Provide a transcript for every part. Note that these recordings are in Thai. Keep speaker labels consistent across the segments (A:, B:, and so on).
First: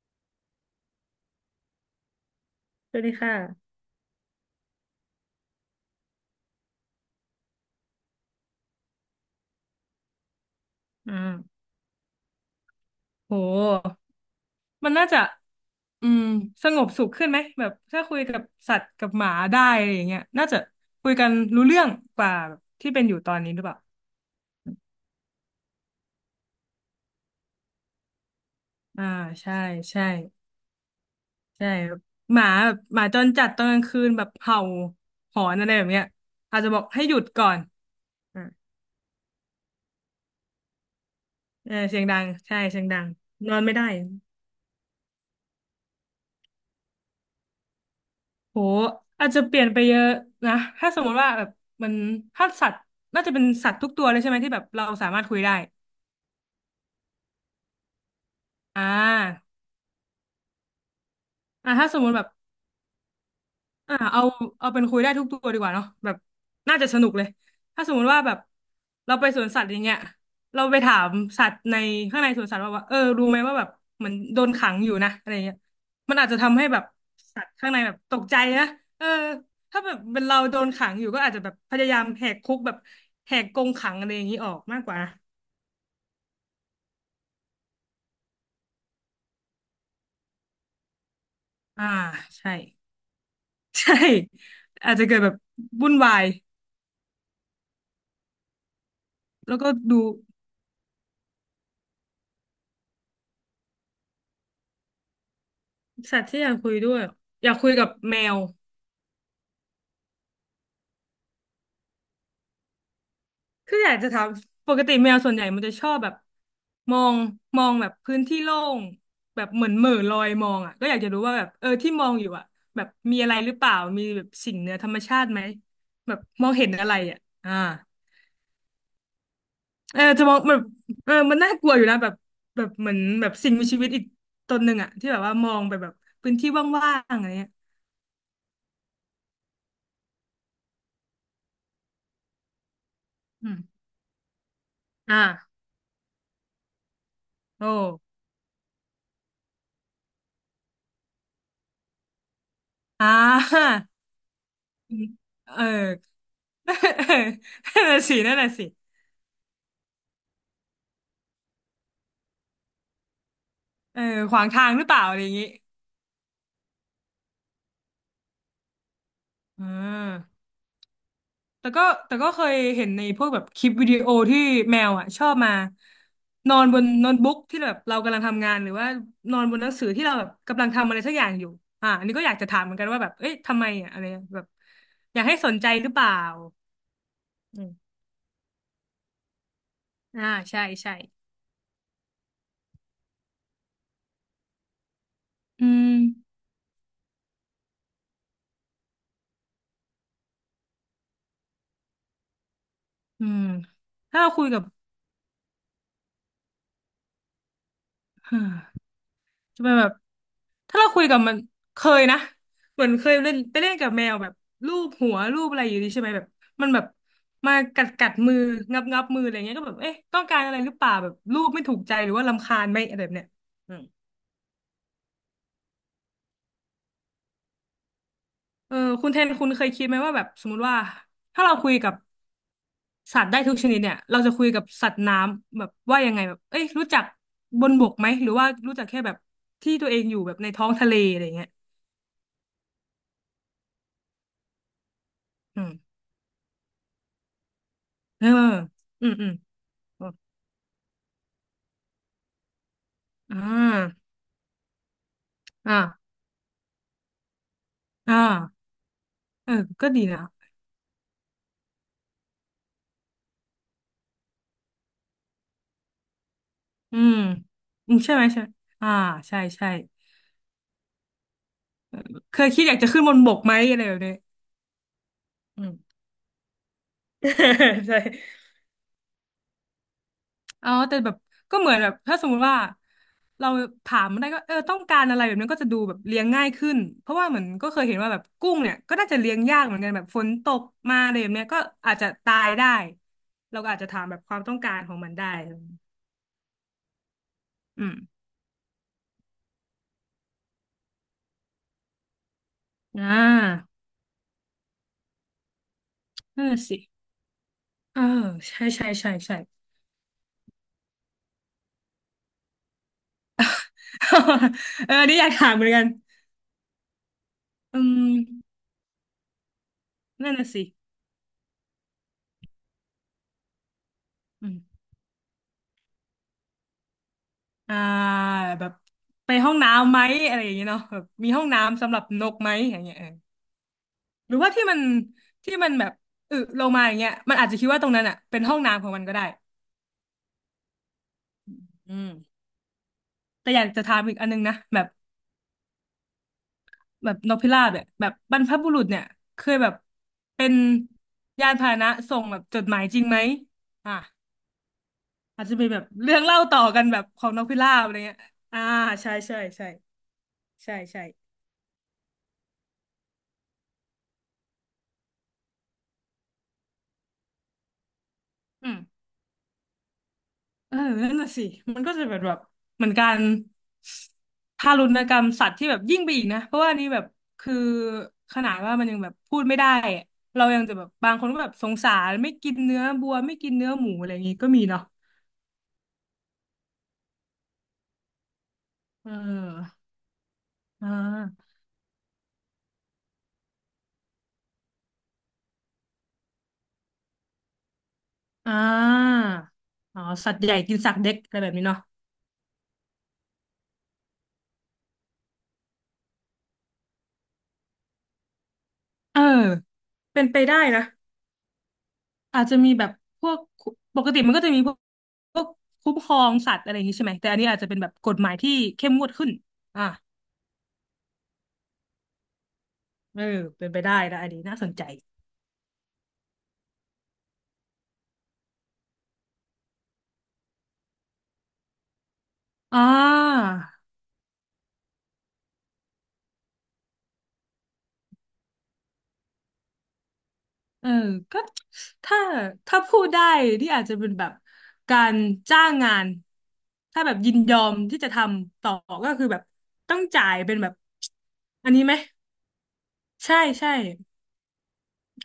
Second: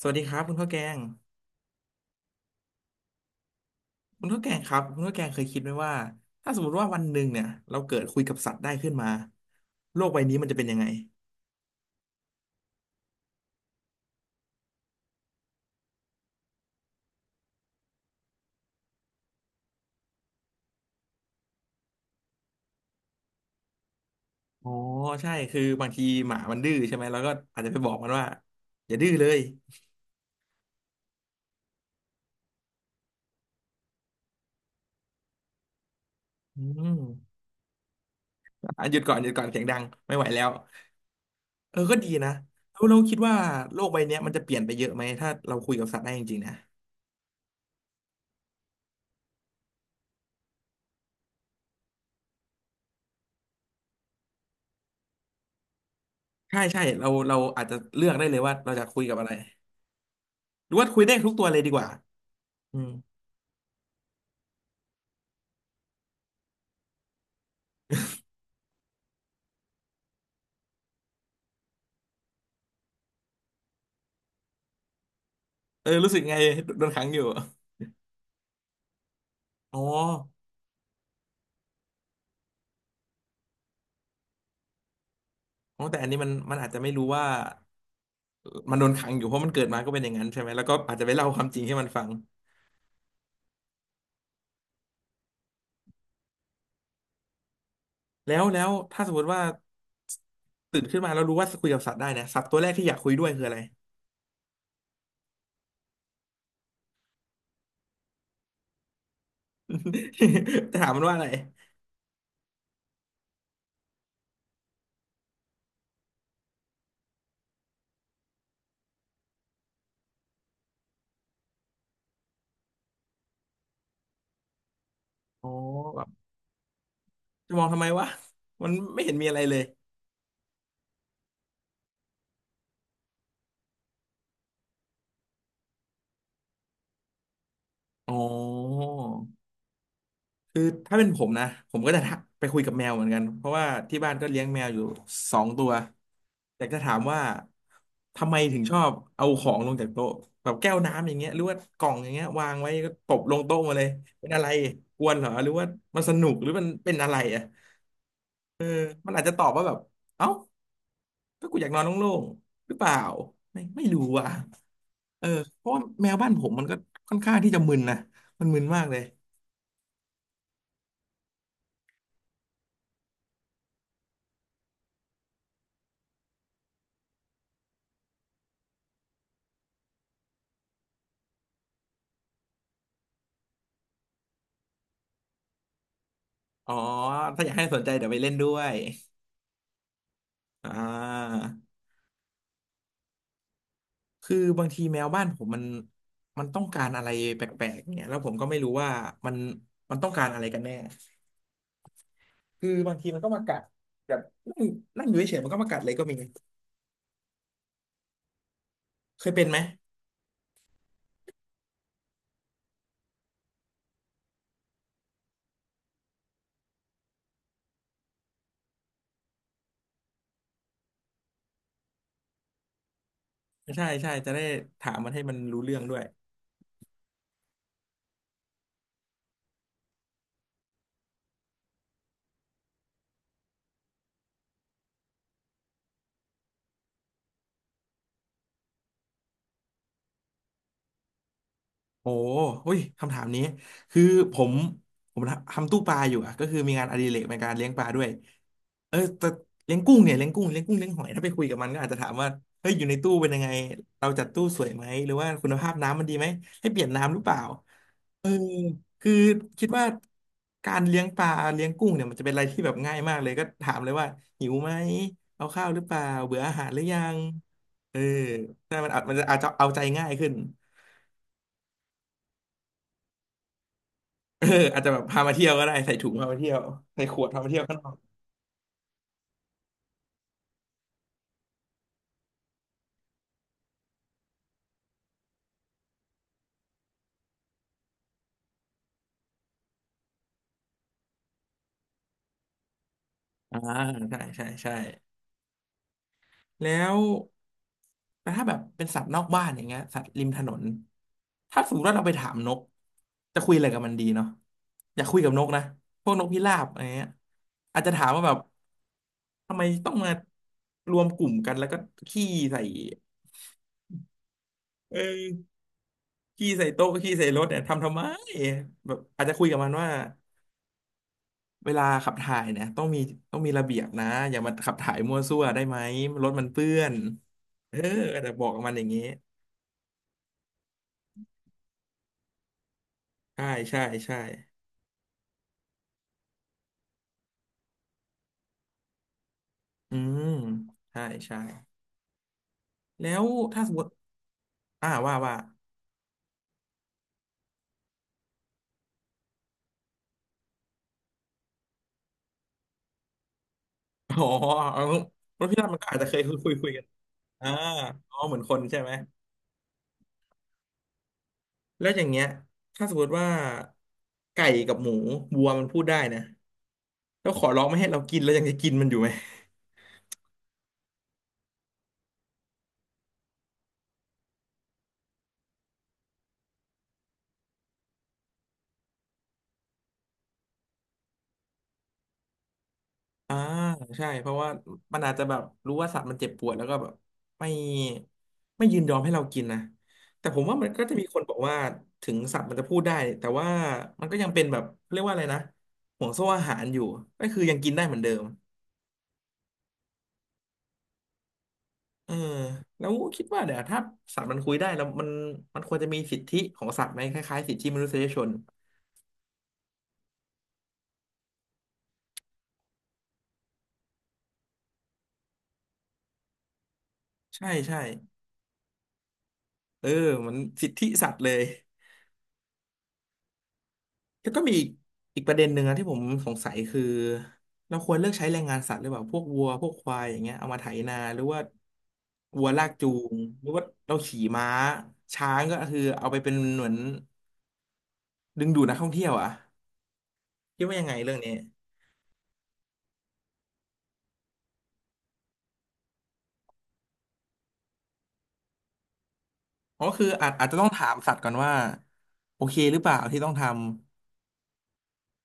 A: สวัสดีครับคุณข้าวแกง
B: สวัสดีค่ะ
A: คุณข้าวแกงครับคุณข้าวแกงเคยคิดไหมว่าถ้าสมมติว่าวันหนึ่งเนี่ยเราเกิดคุยกับสัตว์ได้ขึ้นมาโลกใบนี้มันจะเป็นยังไง
B: อืาโหมันน่าจะอืมสงบสุขขึ้นไหมแบบถ้าคุยกับสัตว์กับหมาได้อะไรอย่างเงี้ยน่าจะคุยกันรู้เรื่องกว่าแบบที่เป็นอยู่ตอนนี้หรือเปล่า
A: อ๋อใช่คือบางทีหมามันดื้อใช่ไหมเราก็อาจจะไปบอกมันว่าอย่า
B: อ่า
A: ดื้อเลย
B: ใช่ใช่ใช่แบบหมาจรจัดตอนกลางคืนแบบเห่าหอนอะไรแบบเนี้ยอา
A: อื
B: จจะบอก
A: ม
B: ให้หยุดก่อนอ่า
A: อ่ะหยุดก่อนหยุดก่อนเสียงดังไม่ไหวแล้ว
B: เอ
A: เอ
B: อ
A: อก็
B: เสียง
A: ดี
B: ดัง
A: นะ
B: ใช่
A: แล้
B: เสีย
A: ว
B: ง
A: เรา
B: ดัง
A: คิดว่า
B: นอนไม่
A: โล
B: ได้
A: กใบเนี้ยมันจะเปลี่ยนไปเยอะไหมถ้าเราคุยกับสัตว์ได้จริงๆนะ
B: โหอาจจะเปลี่ยนไปเยอะนะถ้าสมมติว่าแบบมันถ้าสัตว์น่าจะเป็นสัตว์ทุกตัวเลยใช่ไหมที่แบบเราสามารถคุยได้
A: ใช่ใช่เราอาจจะเลือกได้เลยว่าเรา
B: อ่
A: จะคุยกับอะไร
B: า
A: หรือว่าคุยได้ทุกตัวเลยดีกว่า
B: ถ้าสมมุติแบบ
A: อืม
B: อ่าเอาเอาเป็นคุยได้ทุกตัวดีกว่าเนาะแบบน่าจะสนุกเลยถ้าสมมุติว่าแบบเราไปสวนสัตว์อย่างเงี้ยเราไปถามสัตว์ในข้างในสวนสัตว์ว่าเออรู้ไหมว่าแบบเหมือนโดนขังอยู่นะอะไรเงี้ย
A: เออรู้
B: มัน
A: สึก
B: อาจ
A: ไง
B: จะทำให้แบ
A: โด
B: บ
A: นขังอยู่
B: สัตว์ข้างในแบบตกใจนะเออ
A: อ๋อ
B: ถ้าแบบเป็นเราโดนขังอยู่ก็อาจจะแบบพยายามแหกคุกแบบแหกกรงขังอะไรอย่างนี้ออกมากกว่านะ
A: อ๋อแต่อันนี้มันอาจจะไม่รู้ว่ามันโดนขังอยู่เพราะมันเกิดมาก็เป็นอย่างนั้นใช่ไหม แล้วก็อาจจะไปเล่าความจริงให้มั
B: อ่า
A: นฟัง
B: ใช่ ใช่อาจจะเกิดแบบวุ่นวาย
A: แล้วถ้าสมมติว่า
B: แล้วก็ดู
A: ตื่นขึ้นมาแล้วรู้ว่าคุยกับสัตว์ได้นะสัตว์ตัวแรกที่อยากคุยด้วยคืออะไร
B: สัตว์ที่อยากคุยด้วยอยากคุยกับแมว
A: จะถามมันว่าอะไร
B: คืออยากจะถามปกติแมวส่วนใหญ่มันจะชอบแบบมองมองแบบพื้นที่โล่งแบบเหมือนเหม่อลอยมองอ่ะก็อยากจะรู้ว่าแบบเออที่มองอยู่อ่ะแบบมีอะไรหรือเปล่ามีแบบสิ่งเหนือธรรมชาติไหม
A: อ๋อแบบ
B: แบบมองเห็นอะไรอ่ะ
A: จะ
B: อ่า
A: มองทำไมวะมันไม่เห็นมีอะไรเลย
B: เออจะมองแบบเออมันน่ากลัวอยู่นะแบบเหมือนแบบสิ่งมีชีวิตอีกตนหนึ่งอ่ะที่แบบว่ามองไปแบบพื้นที่ว่างๆอะไรเงี้ย
A: อ๋อ คือถ้าเป็นผมนะผมก็จะทักไปคุยกับแมวเหมือนกันเพ
B: อื
A: ราะ
B: ม
A: ว่าที่บ้านก็เลี้ยงแมวอยู่สอง
B: อ่า
A: ตัวแต่จะถามว่า
B: โอ้
A: ทำไมถึงชอบเอาของลงจากโต๊ะแบบแก้วน้ำอย่างเงี้ยหรือว่ากล่องอย่างเงี้ยวางไว้ก็
B: อ่า
A: ตบลงโต๊ะมาเลยเป็นอะไรกวนเหรอหรือ
B: เอ
A: ว่า
B: อ
A: มันสนุกหรือมันเป็นอะไรอ่ะ
B: นั่นน่ะสินั่นน่ะ
A: เออ
B: สิ
A: มันอาจจะตอบว่าแบบเอ้าก็กูอยากนอนโล่งๆหรือเปล่าไม่
B: เอ
A: รู้
B: อ
A: อ่ะ
B: ขวางทางหรือเปล่าอะไร
A: เอ
B: อ
A: อ
B: ย่างงี้
A: เพราะว่าแมวบ้านผมมันก็ค่อนข้างที่จะมึนนะมันมึนมากเลย
B: อ่าแต่ก็แต่ก็เคยเห็นในพวกแบบคลิปวิดีโอที่แมวอ่ะชอบมานอนบนโน้ตบุ๊กที่แบบเรากำลังทำงานหรือว่านอนบนหนังสือที่เราแบบกำลังทำอะไรสักอย่างอยู่อันนี้ก็อยากจะถามเหมือนกันว่าแบบเอ้ยทำไมอ่ะอะไรแบบอยากให้สนใจหรือเปล่า
A: อ๋อถ้าอยาก
B: อื
A: ให้สนใจ
B: ม
A: เดี๋ยวไปเล่นด้วย
B: อ่าใช่
A: อ่
B: ใช่
A: าคือบางทีแมวบ้านผมมัน
B: อืม
A: มันต้องการอะไรแปลกๆเนี่ยแล้วผมก็ไม่รู้ว่ามันมันต้องการอะไรกันแน่คือบางทีมัน
B: อื
A: ก็มา
B: ม
A: กัดแบ
B: ถ้า
A: บ
B: เราคุยกับ
A: นั่งนั่งอยู่เฉยๆมันก็มากัดเลยก็มี เคยเป็นไหม
B: จะเป็นแบบถ้าเราคุยกับมันเคยนะเหมือนเคยเล่นไปเล่นกับแมวแบบลูบหัวลูบอะไรอยู่ดีใช่ไหมแบบมันแบบมากัดมืองับงับมืออะไรเงี้ยก็แบบเอ๊ะต้องการอะไรหรือเปล่าแบบลูบไม่ถูกใจหรือว่ารำคาญไหมอะไรแบบเนี้ยอืม
A: ใช่ใช่จะได้ถามมันให้มันรู้เรื่องด้วย
B: เออคุณแทนคุณเคยคิดไหมว่าแบบสมมติว่าถ้าเราคุยกับสัตว์ได้ทุกชนิดเนี่ยเราจะคุยกับสัตว์น้ำแบบว่ายังไงแบบเอ้ยรู้จักบนบกไหมหรือว่ารู้จักแค่แบบที่ตัวเองอยู่แบบในท้องทะเลอะไรเงี้ย
A: โอ้อุ้ยคำถามนี้คือผมผม
B: อื
A: ทำ
B: ม
A: ตู้ปลาอยู่อะก็คือมีงานอดิเรกในการเลี้ยงปลาด้วย
B: เออ
A: เออ
B: อืมอื
A: แต่
B: ม
A: เลี้ยงกุ้งเนี่ยเลี้ยงกุ้งเลี้ยงหอยถ้าไปคุยกับมันก็อาจจะถามว่าเฮ้ยอยู่ในตู้เป็น
B: อ่
A: ยังไง
B: า
A: เราจัดตู้สวยไหมหรือว่าคุณภาพน้ำมัน
B: อ่า
A: ดีไหมให้เปลี่ยนน้ำหรือเปล่า
B: อ่า
A: เออคือ
B: เออ
A: คิดว่า
B: ก็ดีนะ
A: การเลี้ยงปลาเลี้ยงกุ้งเนี่ยมันจะเป็นอะไรที่แบบง่ายมากเลยก็ถามเลยว่าหิวไหมเอาข้าวหรือเปล่าเบื่ออาหารหรือ
B: อื
A: ยั
B: ม
A: ง
B: อื
A: เอ
B: ม
A: อ
B: ใช่ไหมใช่ไหม
A: ถ้ามั
B: อ่า
A: นเอามันจะอา
B: ใช่
A: จจะ
B: ใช่
A: เอาใจง่ายขึ้น
B: เคยคิดอยากจะขึ้นบนบกไหมอะไรแบบนี้
A: เอออาจจะแบบพามาเที่ยว
B: อื
A: ก็
B: ม
A: ได้ใส่ถุงพามาเที่ยวใส่ขวดพามาเที่ยวข้าง นอก
B: ใช่อ๋อแต่แบบก็เหมือนแบบถ้าสมมุติว่าเราถามมันได้ก็เออต้องการอะไรแบบนั้นก็จะดูแบบเลี้ยงง่ายขึ้นเพราะว่าเหมือนก็เคยเห็นว่าแบบกุ้งเนี่ยก็น่าจะเลี้ยงยากเหมือนกันแบบฝนตกมาอะไรแบบเนี้ยก็อาจจะตายได้เรา
A: อ่า
B: ก็อาจจะถามแบ
A: ใช่
B: บความ
A: ใช่
B: ต้องกา
A: ใช่
B: รของมันได้
A: แล้ว
B: อืม
A: แต่ถ้าแบบเป็นสัตว์นอกบ้านอย่างเงี้ยสัตว์ริมถนนถ้าสมมติว่าเราไปถามนก
B: อ่
A: จะคุยอะไร
B: า
A: กับมันดีเนาะอยากคุยกับนกนะพวกนกพิ
B: นั่น
A: รา
B: น่ะ
A: บอะ
B: สิ
A: ไรเงี้ยอาจจะ
B: เออ
A: ถามว่าแบบ
B: ใช่ใช่ใช่ใช่
A: ทำไมต้องมารวมกลุ่มกันแล้วก็ขี้ใส่
B: เออ
A: เออ
B: นี่อยากถามเหมือนกัน
A: ขี้ใส่โต๊ะขี้ใส่รถเนี่ย
B: อื
A: ทำทำไม
B: ม
A: แบบอาจจะคุยกับมันว่า
B: นั่นน่ะสิ
A: เวลาขับถ่ายเนี่ยต้องมีระเบียบนะอย่า
B: อื
A: มาขับ
B: ม
A: ถ่ายมั่วซั่วได้ไหมรถมันเปื้อนเอ
B: อ่า
A: อแต่บอกกับ
B: แบ
A: มั
B: บ
A: นอย่างนี้
B: ไปห้องน้ำไหมอะไรอย่างเงี้ยเนาะแบบมีห้องน้ำสำหรับนกไหมอย่างเงี้ยเออ
A: ใช่ใช่ใช่
B: หรือว่าที่มันแบบอึลงมาอย่างเงี้ยมันอาจจะคิดว่าตรงนั้นอ่ะเป็นห้องน้ำของมันก็ได้
A: อืมใช่ใช่
B: อืม
A: แล้ว
B: แต่อ
A: ถ้า
B: ยาก
A: สมม
B: จะ
A: ติ
B: ถามอีกอันนึงนะแบบ
A: อ่าว่า
B: แบบนกพิราบเนี่ยแบบบรรพบุรุษเนี่ยเคยแบบเป็นยานพาหนะส่งแบบจดหมายจริงไหมอ่ะ
A: อ๋อร
B: อา
A: ถ
B: จจะ
A: พี่
B: เป็
A: รา
B: น
A: บ
B: แบ
A: มัน
B: บ
A: ก็อาจจะ
B: เรื่
A: เค
B: อ
A: ย
B: ง
A: คุย
B: เล่า
A: คุย
B: ต่อ
A: คุยกั
B: กั
A: น
B: นแบบของนก
A: อ่า
B: พิราบอะไร
A: อ๋
B: เงี้
A: อ
B: ย
A: เหมือนค
B: อ่า
A: นใช่ไหม
B: ใช่ใช่ใช่ใช่ใช่
A: แล้วอย่างเงี้ยถ้าสมมติว่าไก่กับหมูวัวมันพูดได้นะแล้วขอร้องไม่ให้เรากินแล้วยังจะ
B: อื
A: กิน
B: ม
A: มันอยู่ไหม
B: เออนั่นน่ะสิมันก็จะแบบเหมือนการทารุณกรรมสัตว์ที่แบบยิ่งไปอีกนะเพราะว่าอันนี่แบบคือขนาดว่ามันยังแบบพูดไม่ได้อะเรายังจะแบบบางคนก็แบบสงสารไม่กินเนื้อบัวไม่
A: อ่า
B: กินเนื้อหมูอะ
A: ใช่
B: ไรอย่าง
A: เพ
B: งี้
A: ราะ
B: ก็
A: ว่า
B: มีเนาะ
A: มันอาจจะแบบรู้ว่าสัตว์มันเจ็บปวดแล้วก็แบบไม่ไม่ยินยอม
B: เ
A: ให้เรากินนะ
B: ออ
A: แต่ผมว่ามันก็
B: อ่
A: จะมีคนบอก
B: า
A: ว่าถึงสัตว์มันจะพูดได้แต่ว่ามันก็ยังเป็นแบบเรียกว่าอะไรนะห่วงโซ่อาหารอยู่ก็คือยังกินได้เหมือนเดิม
B: อ่าอ๋อสัตว์ใหญ่กินสัตว์เล็กอะไรแบบนี้เนาะ
A: เออแล้วคิดว่าเดี๋ยวถ้าสัตว์มันคุยได้แล้วมันมันควรจะมีสิทธิของสัตว์ไหมคล้ายๆสิทธิมนุษยชน
B: เออเป็นไปได้นะ อาจจะมีแบบพวกปกติมันก็จะมีพวกพวกคุ้มครองสัตว์อะไรอย่างนี้ใช่ไหมแต่อัน
A: ใช่
B: นี้อาจจะเป็
A: ใช่
B: นแบบกฎหมายที่เข้มงวดขึ้นอ่า
A: เออเหมันสิทธิสัตว์เลย
B: เออเป็นไปได้นะอั
A: แล้
B: น
A: ว
B: นี้
A: ก็มี
B: น่า
A: อี
B: ส
A: ก
B: นใจ
A: ประเด็นหนึ่งนะที่ผมสงสัยคือเราควรเลือกใช้แรงงานสัตว์หรือเปล่าพวกวัวพวกควายอย่างเงี้ยเอามาไถนาหรือว่าวัวลาก
B: อ่
A: จูงหรื
B: า
A: อว่าเราขี่ม้าช้างก็คือเอาไปเป็นเหมือนดึงดูดนักท่องเที่ยวอ่ะคิดว่ายั
B: เอ
A: ง
B: อ
A: ไงเรื่องนี้
B: ก็ถ้าถ้าพูดได้นี่อาจจะเป็นแบบการจ้างงานถ้าแบบยินยอมที่จะทำต่อก็คือแบบ
A: อ๋อ
B: ต้อง
A: คือ
B: จ่าย
A: อาจ
B: เป็
A: จะ
B: น
A: ต้อ
B: แบ
A: ง
B: บ
A: ถามสัตว์ก่อนว่า
B: อันนี้ไหม
A: โอเคหรือเปล่าที่ต้อง
B: ใช่
A: ทำ
B: ใช่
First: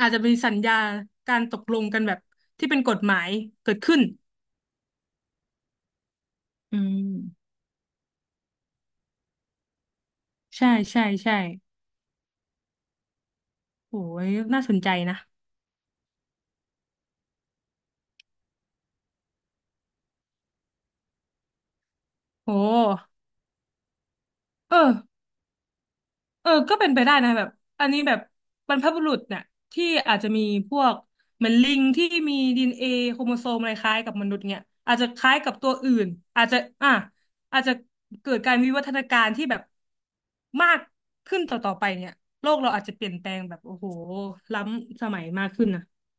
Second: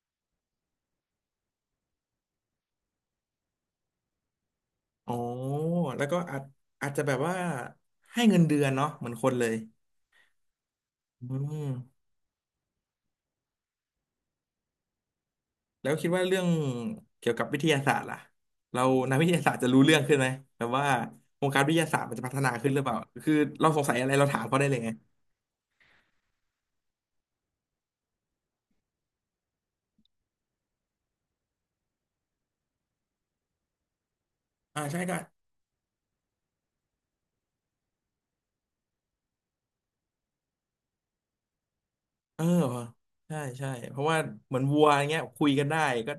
B: อาจจะมีสัญญาการตกลงกันแบบที่เป็นกฎหมายเกิดขึ้น
A: อ๋อแล้วก็
B: อื
A: อาจจะ
B: ม
A: แบบว่าให้เงินเดือนเนาะเหมือนคนเลย
B: ใช่ใช่
A: อื
B: ใช่
A: ม
B: โอ้ยน่าสนใจนะ
A: แล้วคิดว่าเรื่องเกี่ยวกับวิทยาศาสตร์ล่ะเรานักวิทยาศาสตร์จะรู้เรื่องขึ้นไหมแบบว่าวงการวิทยาศาสตร์มันจะพัฒนา
B: โอ้
A: ขึ้นหรือเปล่าคือเราสงสัยอะไรเราถามเขาได้เล
B: เอ
A: ยไง
B: อก็เป็นไปได้นะแบบอันนี้แบบบรรพบุรุษเนี่ยที่อาจจะมีพวกเหมือนลิงที่มีดีเอ็นเอโครโมโซมอะไรคล้ายกับมนุษย์เนี่ย
A: อ่า
B: อาจ
A: ใช่
B: จะ
A: ก็
B: คล้ายกับตัวอื่นอาจจะอ่ะอาจจะเกิดการวิวัฒนาการที่แบบมากขึ้นต่อไปเนี่ย
A: เออ
B: โลกเราอาจจะเปลี่ยนแปล
A: ใช่
B: งแบบ
A: ใช่
B: โอ้โห
A: เพราะว่าเหมื
B: ล้
A: อนวัวอ
B: ำส
A: ย่างเงี้
B: มั
A: ย
B: ย
A: คุ
B: มาก
A: ยกั
B: ขึ้
A: น
B: น
A: ได้
B: นะ
A: ก็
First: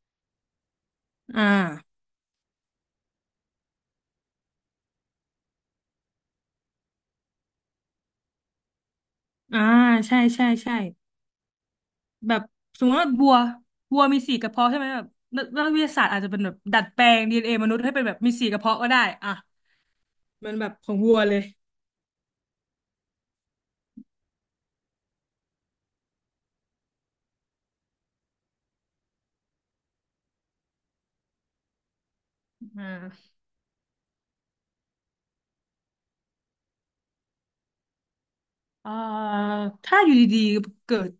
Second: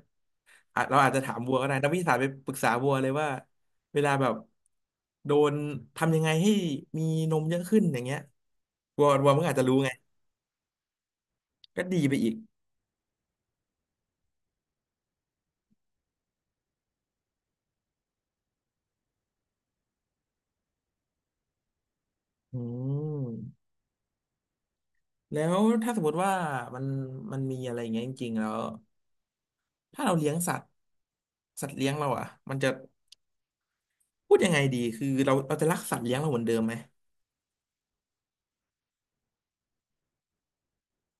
A: อาจเราอาจจะถาม
B: อ่
A: วัวก็ได้นักวิท
B: า
A: ยาศาสตร์ไปปรึกษาวัวเลยว่าเวลาแบบโดนทำยังไงให้มีนมเยอะขึ้นอย่างเงี้ยวัววัวมันก็อาจ
B: อ่า
A: จะรู้ไง
B: ใช่ใช่ใช่
A: ก็ดีไปอี
B: แบ
A: ก
B: บสมมติว่าบัวบัวมีสี่กระเพาะใช่ไหมแบบนักวิทยาศาสตร์อาจจะเป็นแบบดัดแปลงดีเอ็นเอมนุษย์ให้เป็นแบบมีสี่กระเพาะก็ได้อ่ะมันแบบของวัวเลย
A: อืม แล้วถ้าสมมติว่ามันมันมีอะไรอย่างเงี้ยจริงๆแล้วถ้าเราเลี้ยงสัตว์สัตว์เลี้ยงเราอ่ะมันจะ
B: อ่า
A: พูดยังไงดีคือเราจะรักสัตว์เลี้ยงเราเหมือนเดิมไหม
B: เอ่อถ้าอยู่ดีๆเกิด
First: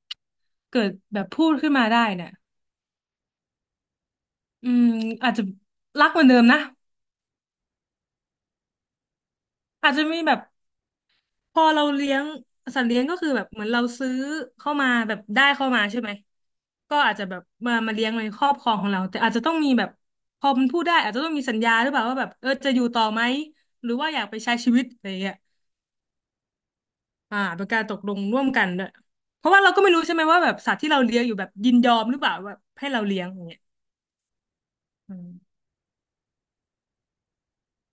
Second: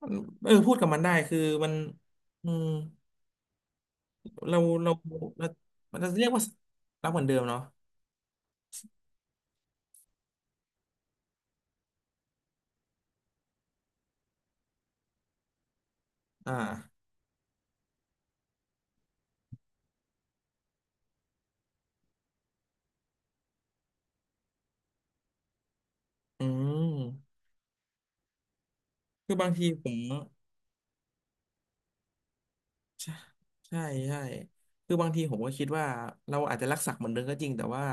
A: มันเออพูดกับมันได้
B: แบบ
A: คือ
B: พูด
A: มั
B: ขึ้
A: น
B: นมาได้เนี่ย
A: อืมเราเรา
B: อืม
A: เรา
B: อาจจะ
A: มัน
B: รั
A: จะ
B: กเหมือ
A: เรีย
B: น
A: ก
B: เดิ
A: ว่า
B: มนะ
A: รักเหมือนเดิมเนาะ
B: อาจจะมีแบบ พอเราเลี้ยงสัตว์เลี้ยงก็คือแบบเหมือนเราซื้อเข้ามาแบบได้เข้ามาใช่ไหม
A: อ่
B: ก็
A: า
B: อาจจะแบบมาเลี้ยงในครอบครองของเราแต่อาจจะต้องมีแบบพอมันพูดได้อาจจะต้องมีสัญญาหรือเปล่าว่าแบบเออจะอยู่ต่อไหมหรือว่าอยากไปใช้ชีวิตอะไรอย่างเงี้ย
A: อืม
B: เป็นการตกลงร่วมกันด้วย
A: คือ
B: เพ
A: บาง
B: ราะว่า
A: ที
B: เราก็
A: ผ
B: ไม่
A: ม
B: รู้ใช่ไหมว่าแบบสัตว์ที่เราเลี้ยงอยู่แบบยินยอมหรือเปล่าแบบให้เรา
A: ใช่
B: เลี้ยงอย่างเงี้ย
A: ใช่ใช่คือบางทีผมก็คิดว่าเราอาจจะรักสัตว์เหมือนเดิมก็จริงแต่ว่า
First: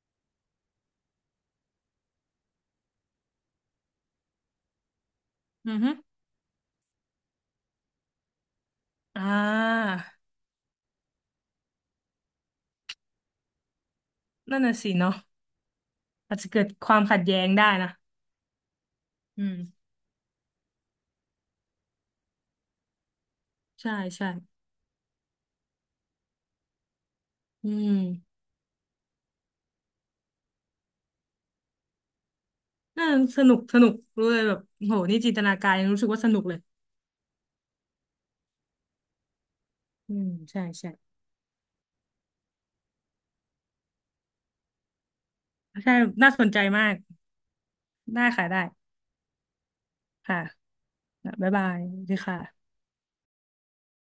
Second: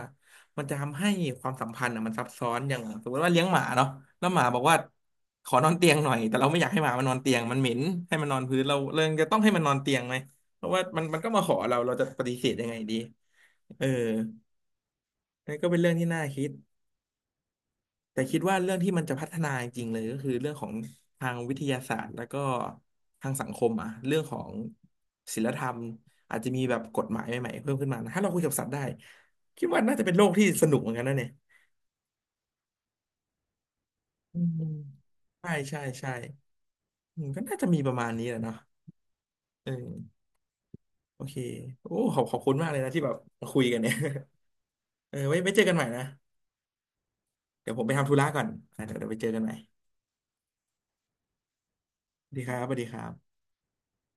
A: มันจะทำให้ความสัมพันธ์อ่ะมันซับซ้อนอย่างสมมติว่าเลี้ยงหมาเนาะแล้วหมาบอกว่าขอนอน
B: อือ
A: เตี
B: ฮึ
A: ยงหน่อยแต่เราไม่อยากให้หมามันนอนเตียงมันเหม็นให้มันนอนพื้นเราเลย
B: อ่
A: จะต้องให้มันนอนเตี
B: า
A: ยงไหมเพราะว่ามันก็มาขอเราเราจะปฏิเสธยังไงดีเออ
B: นั่นน่ะสิเนาะ
A: นั่นก็เป็นเรื่องที่น่า
B: อาจ
A: คิ
B: จะ
A: ด
B: เกิดความขัดแย้งได้นะ
A: แต่คิดว่าเรื่องที่มันจะพัฒ
B: อื
A: นา
B: ม
A: จริงๆเลยก็คือเรื่องของทางวิทยาศาสตร์แล้วก็ทางสังคมอ่ะ
B: ใช่
A: เรื่อง
B: ใช่
A: ของศีลธรรมอาจจะมีแบบกฎหมายใหม่ๆ
B: อื
A: เพิ่มขึ้นมา
B: ม
A: นะถ้าเราคุยกับสัตว์ได้คิดว่าน่าจะเป็นโลกที่สนุกเหมือนกันนะเนี่ย
B: น่าสนุกสนุกรู้
A: อื
B: เลยแบบ
A: ม
B: โหนี่จินต
A: ใช่
B: นาการ
A: ใช่
B: ยังรู้สึก
A: ใช่
B: ว่าสนุกเลย
A: อืมก็น่าจะมีประมาณนี้แหละเนาะเอ
B: อื
A: อ
B: มใช่ใช่
A: โอเคโอ้ขอบคุณมากเลยนะที่แบบมาคุยกันเนี่ยเออไว้เจอกันใหม่
B: ใช่
A: นะ
B: น่าสนใจมาก
A: เดี๋ยวผมไปทำธุ
B: ได้
A: ระก่อ
B: ค่ะ
A: น
B: ได้
A: อ่ะเดี๋ยวไปเจอกันใหม่
B: ค่ะบ๊ายบายดี
A: สวัส
B: ค่ะ
A: ดีครับสวัสดีครับ